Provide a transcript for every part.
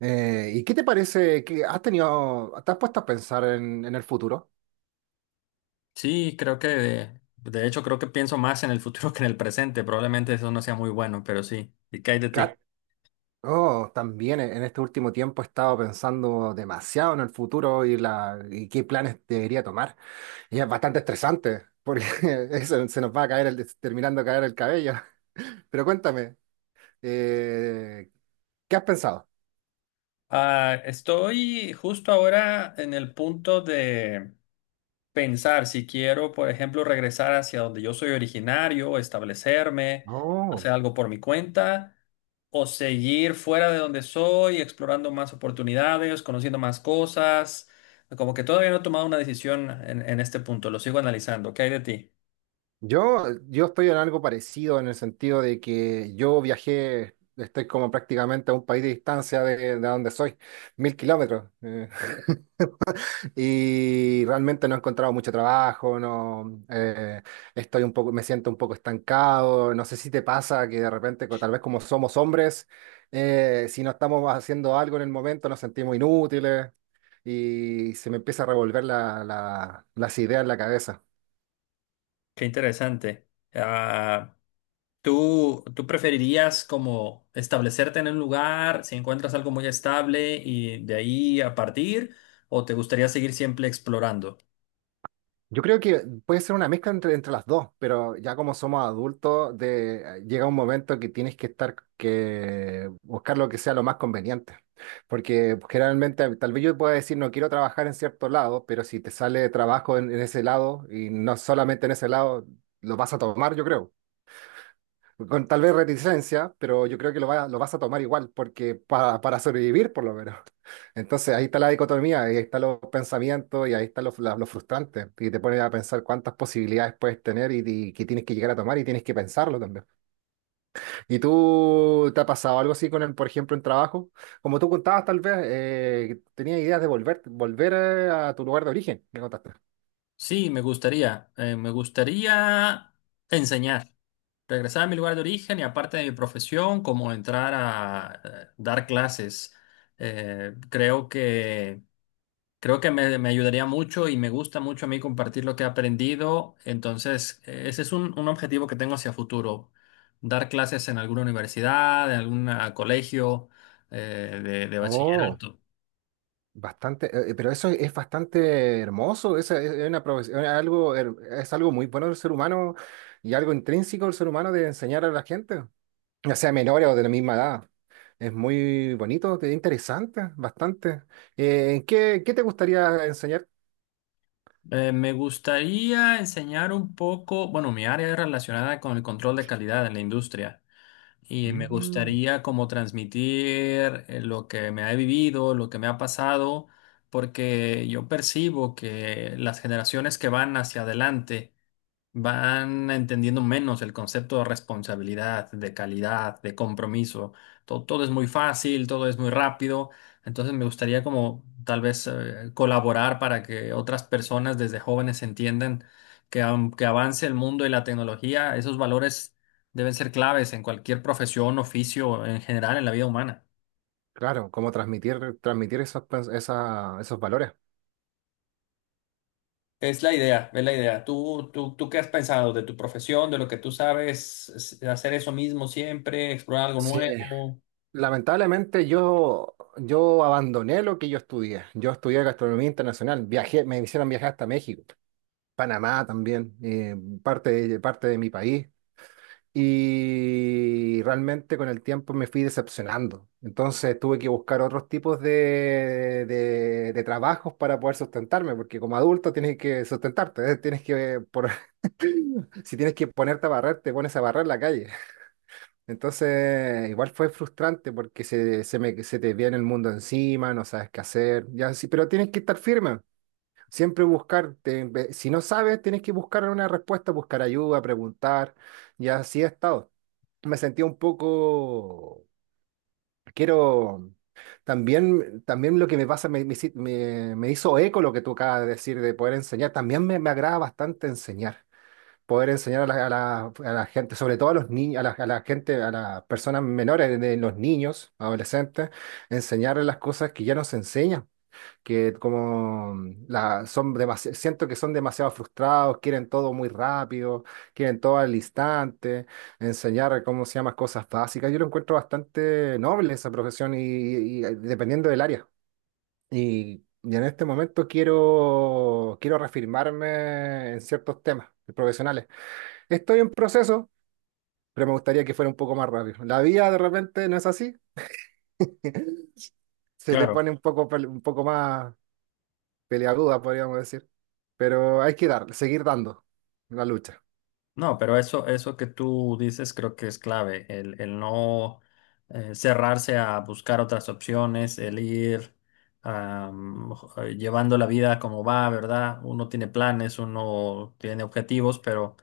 ¿Y qué te parece que has tenido, te has puesto a pensar en el futuro? Sí, creo que de hecho creo que pienso más en el futuro que en el presente. Probablemente eso no sea muy bueno, pero sí. ¿Y qué hay de ti? Ca- Oh, también en este último tiempo he estado pensando demasiado en el futuro y qué planes debería tomar. Y es bastante estresante porque eso, se nos va a caer terminando de caer el cabello. Pero cuéntame, eh, ¿qué has pensado? Estoy justo ahora en el punto de pensar si quiero, por ejemplo, regresar hacia donde yo soy originario, establecerme, Oh. hacer algo por mi cuenta, o seguir fuera de donde soy, explorando más oportunidades, conociendo más cosas. Como que todavía no he tomado una decisión en este punto, lo sigo analizando. ¿Qué hay de ti? Yo estoy en algo parecido en el sentido de que yo viajé, estoy como prácticamente a un país de distancia de donde soy, 1.000 kilómetros. Y realmente no he encontrado mucho trabajo, no, estoy un poco, me siento un poco estancado. No sé si te pasa que de repente, tal vez como somos hombres, si no estamos haciendo algo en el momento, nos sentimos inútiles y se me empieza a revolver las ideas en la cabeza. Qué interesante. Ah, ¿tú preferirías como establecerte en un lugar si encuentras algo muy estable y de ahí a partir? ¿O te gustaría seguir siempre explorando? Yo creo que puede ser una mezcla entre las dos, pero ya como somos adultos, llega un momento que tienes que estar, que buscar lo que sea lo más conveniente. Porque generalmente, tal vez yo pueda decir, no quiero trabajar en cierto lado, pero si te sale trabajo en ese lado y no solamente en ese lado, lo vas a tomar, yo creo con tal vez reticencia, pero yo creo que lo vas a tomar igual, porque para sobrevivir por lo menos. Entonces ahí está la dicotomía, ahí están los pensamientos y ahí están los frustrantes. Y te pones a pensar cuántas posibilidades puedes tener y que tienes que llegar a tomar y tienes que pensarlo también. ¿Y tú te ha pasado algo así con el, por ejemplo, en trabajo? Como tú contabas, tal vez tenías ideas de volver a tu lugar de origen, me contaste. Sí, me gustaría. Me gustaría enseñar, regresar a mi lugar de origen y aparte de mi profesión, como entrar a dar clases. Creo que... Creo que me ayudaría mucho y me gusta mucho a mí compartir lo que he aprendido. Entonces, ese es un objetivo que tengo hacia futuro. Dar clases en alguna universidad, en algún colegio de Oh. bachillerato. Bastante, pero eso es bastante hermoso, esa es una profesión, es algo, es algo muy bueno del ser humano y algo intrínseco del ser humano de enseñar a la gente, ya sea menores o de la misma edad. Es muy bonito, interesante, bastante. ¿En ¿qué, qué te gustaría enseñar? Me gustaría enseñar un poco, bueno, mi área es relacionada con el control de calidad en la industria y me Mm, gustaría como transmitir lo que me ha vivido, lo que me ha pasado, porque yo percibo que las generaciones que van hacia adelante, van entendiendo menos el concepto de responsabilidad, de calidad, de compromiso. Todo es muy fácil, todo es muy rápido. Entonces me gustaría como tal vez colaborar para que otras personas desde jóvenes entiendan que aunque avance el mundo y la tecnología, esos valores deben ser claves en cualquier profesión, oficio, en general en la vida humana. claro, cómo transmitir esos, esos valores. Es la idea, es la idea. ¿Tú qué has pensado de tu profesión, de lo que tú sabes, hacer eso mismo siempre, explorar algo Sí, nuevo? lamentablemente yo abandoné lo que yo estudié. Yo estudié gastronomía internacional, viajé, me hicieron viajar hasta México. Panamá también, parte parte de mi país. Y realmente con el tiempo me fui decepcionando. Entonces tuve que buscar otros tipos de trabajos para poder sustentarme, porque como adulto tienes que sustentarte, ¿eh? Si tienes que ponerte a barrer, te pones a barrer la calle. Entonces igual fue frustrante porque se te viene el mundo encima, no sabes qué hacer, ya, sí, pero tienes que estar firme. Siempre buscar, si no sabes, tienes que buscar una respuesta, buscar ayuda, preguntar, y así he estado. Me sentía un poco, quiero, también, también lo que me pasa, me hizo eco lo que tú acabas de decir de poder enseñar, también me agrada bastante enseñar, poder enseñar a a la gente, sobre todo a los niños, a a la gente, a las personas menores, de los niños, adolescentes, enseñarles las cosas que ya nos enseñan que como son siento que son demasiado frustrados, quieren todo muy rápido, quieren todo al instante, enseñar cómo se llaman cosas básicas. Yo lo encuentro bastante noble esa profesión y dependiendo del área. Y en este momento quiero, quiero reafirmarme en ciertos temas profesionales. Estoy en proceso, pero me gustaría que fuera un poco más rápido. La vida de repente no es así, se te Claro, pone un poco, un poco más peleaguda, podríamos decir. Pero hay que dar, seguir dando la lucha. no, pero eso que tú dices creo que es clave, el no cerrarse a buscar otras opciones, el ir am, llevando la vida como va, ¿verdad? Uno tiene planes, uno tiene objetivos, pero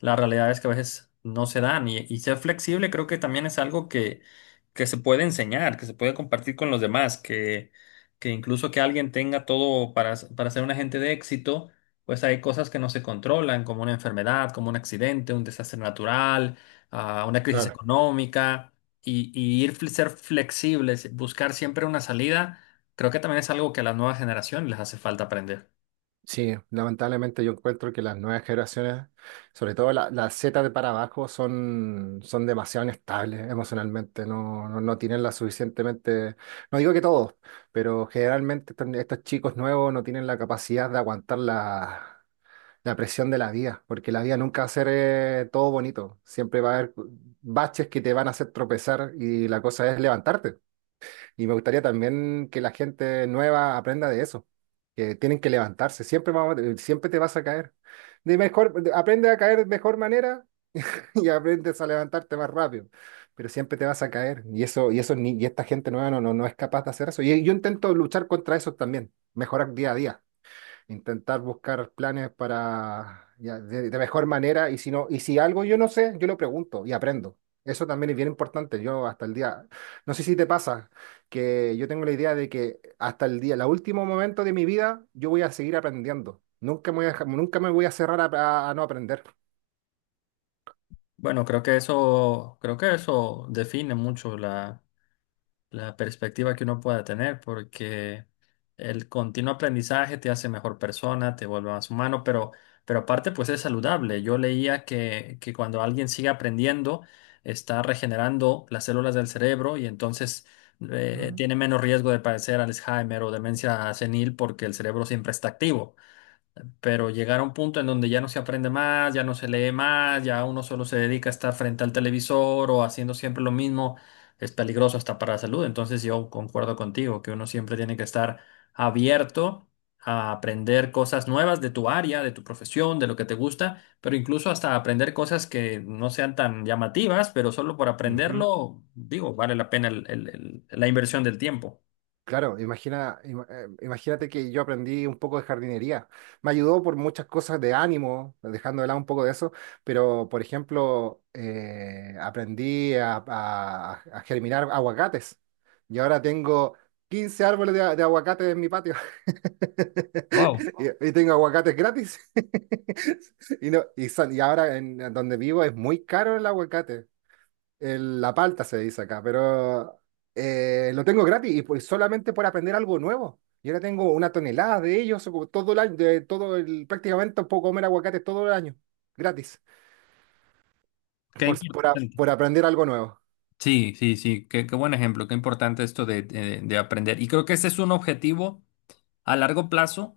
la realidad es que a veces no se dan y ser flexible creo que también es algo que se puede enseñar, que se puede compartir con los demás, que incluso que alguien tenga todo para ser un agente de éxito pues hay cosas que no se controlan, como una enfermedad, como un accidente, un desastre natural, una crisis Claro. económica, y ir ser flexibles, buscar siempre una salida, creo que también es algo que a las nuevas generaciones les hace falta aprender. Sí, lamentablemente yo encuentro que las nuevas generaciones, sobre todo la Z de para abajo, son, son demasiado inestables emocionalmente, no, no, no tienen la suficientemente, no digo que todos, pero generalmente estos chicos nuevos no tienen la capacidad de aguantar la presión de la vida, porque la vida nunca va a ser todo bonito, siempre va a haber baches que te van a hacer tropezar y la cosa es levantarte. Y me gustaría también que la gente nueva aprenda de eso, que tienen que levantarse, siempre te vas a caer. Aprende a caer de mejor manera y aprendes a levantarte más rápido, pero siempre te vas a caer. Y eso, y eso, y esta gente nueva no, no, no es capaz de hacer eso. Y yo intento luchar contra eso también, mejorar día a día, intentar buscar planes para ya, de mejor manera y si no, y si algo yo no sé, yo lo pregunto y aprendo. Eso también es bien importante. Yo hasta el día, no sé si te pasa, que yo tengo la idea de que hasta el día, el último momento de mi vida, yo voy a seguir aprendiendo. Nunca me voy a nunca me voy a cerrar a, a no aprender. Bueno, creo que eso define mucho la perspectiva que uno pueda tener, porque el continuo aprendizaje te hace mejor persona, te vuelve más humano, pero aparte pues es saludable. Yo leía que cuando alguien sigue aprendiendo, está regenerando las células del cerebro y entonces Ujú. tiene menos riesgo de padecer Alzheimer o demencia senil porque el cerebro siempre está activo, pero llegar a un punto en donde ya no se aprende más, ya no se lee más, ya uno solo se dedica a estar frente al televisor o haciendo siempre lo mismo, es peligroso hasta para la salud. Entonces yo concuerdo contigo que uno siempre tiene que estar abierto a aprender cosas nuevas de tu área, de tu profesión, de lo que te gusta, pero incluso hasta aprender cosas que no sean tan llamativas, pero solo por aprenderlo, digo, vale la pena la inversión del tiempo. Claro, imagínate que yo aprendí un poco de jardinería. Me ayudó por muchas cosas de ánimo, dejando de lado un poco de eso, pero por ejemplo, aprendí a germinar aguacates y ahora tengo 15 árboles de aguacate en mi patio Wow, y tengo aguacates gratis. Y, no, y, son- Y ahora en donde vivo es muy caro el aguacate, la palta se dice acá, pero lo tengo gratis y pues solamente por aprender algo nuevo. Y ahora tengo una tonelada de ellos como todo el año, prácticamente puedo comer aguacate todo el año, gratis, qué importante. por aprender algo nuevo. Sí, sí, sí, qué, qué buen ejemplo, qué importante esto de, de aprender. Y creo que ese es un objetivo a largo plazo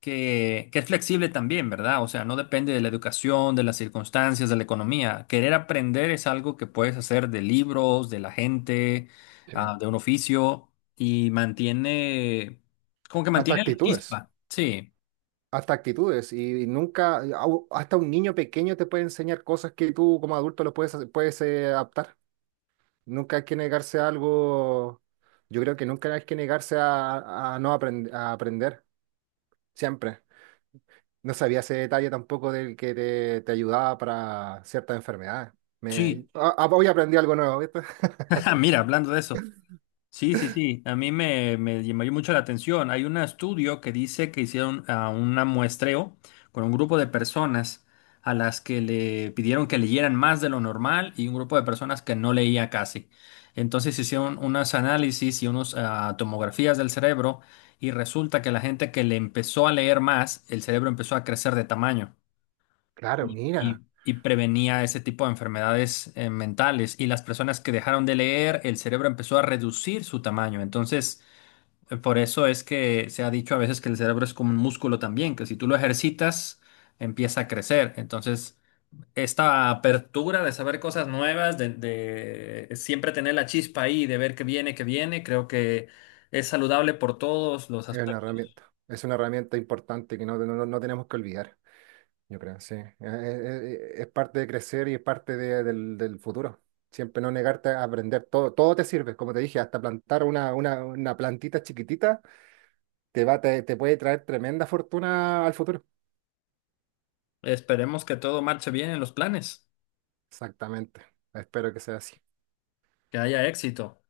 que es flexible también, ¿verdad? O sea, no depende de la educación, de las circunstancias, de la economía. Querer aprender es algo que puedes hacer de libros, de la gente, Sí. De un oficio y mantiene, como que Hasta mantiene la actitudes, chispa. Sí, hasta actitudes. Y, nunca, au- hasta un niño pequeño te puede enseñar cosas que tú como adulto lo puedes, puedes adaptar. Nunca hay que negarse a algo, yo creo que nunca hay que negarse a no aprend- a aprender, siempre. No sabía ese detalle tampoco del que te ayudaba para ciertas enfermedades. Sí. Hoy aprendí algo nuevo, ¿viste? Mira, hablando de eso. Sí, sí, sí. A mí me, me llamó mucho la atención. Hay un estudio que dice que hicieron un muestreo con un grupo de personas a las que le pidieron que leyeran más de lo normal y un grupo de personas que no leía casi. Entonces hicieron unos análisis y unas tomografías del cerebro y resulta que la gente que le empezó a leer más, el cerebro empezó a crecer de tamaño Claro, mira, y prevenía ese tipo de enfermedades mentales. Y las personas que dejaron de leer, el cerebro empezó a reducir su tamaño. Entonces, por eso es que se ha dicho a veces que el cerebro es como un músculo también, que si tú lo ejercitas, empieza a crecer. Entonces, esta apertura de saber cosas nuevas, de siempre tener la chispa ahí, de ver qué viene, creo que es saludable por todos los es una aspectos. herramienta. Es una herramienta importante que no, no, no tenemos que olvidar, yo creo, sí. Es, parte de crecer y es parte del, del futuro. Siempre no negarte a aprender. Todo, todo te sirve, como te dije, hasta plantar una plantita chiquitita te puede traer tremenda fortuna al futuro. Esperemos que todo marche bien en los planes, Exactamente. Espero que sea así. que haya éxito.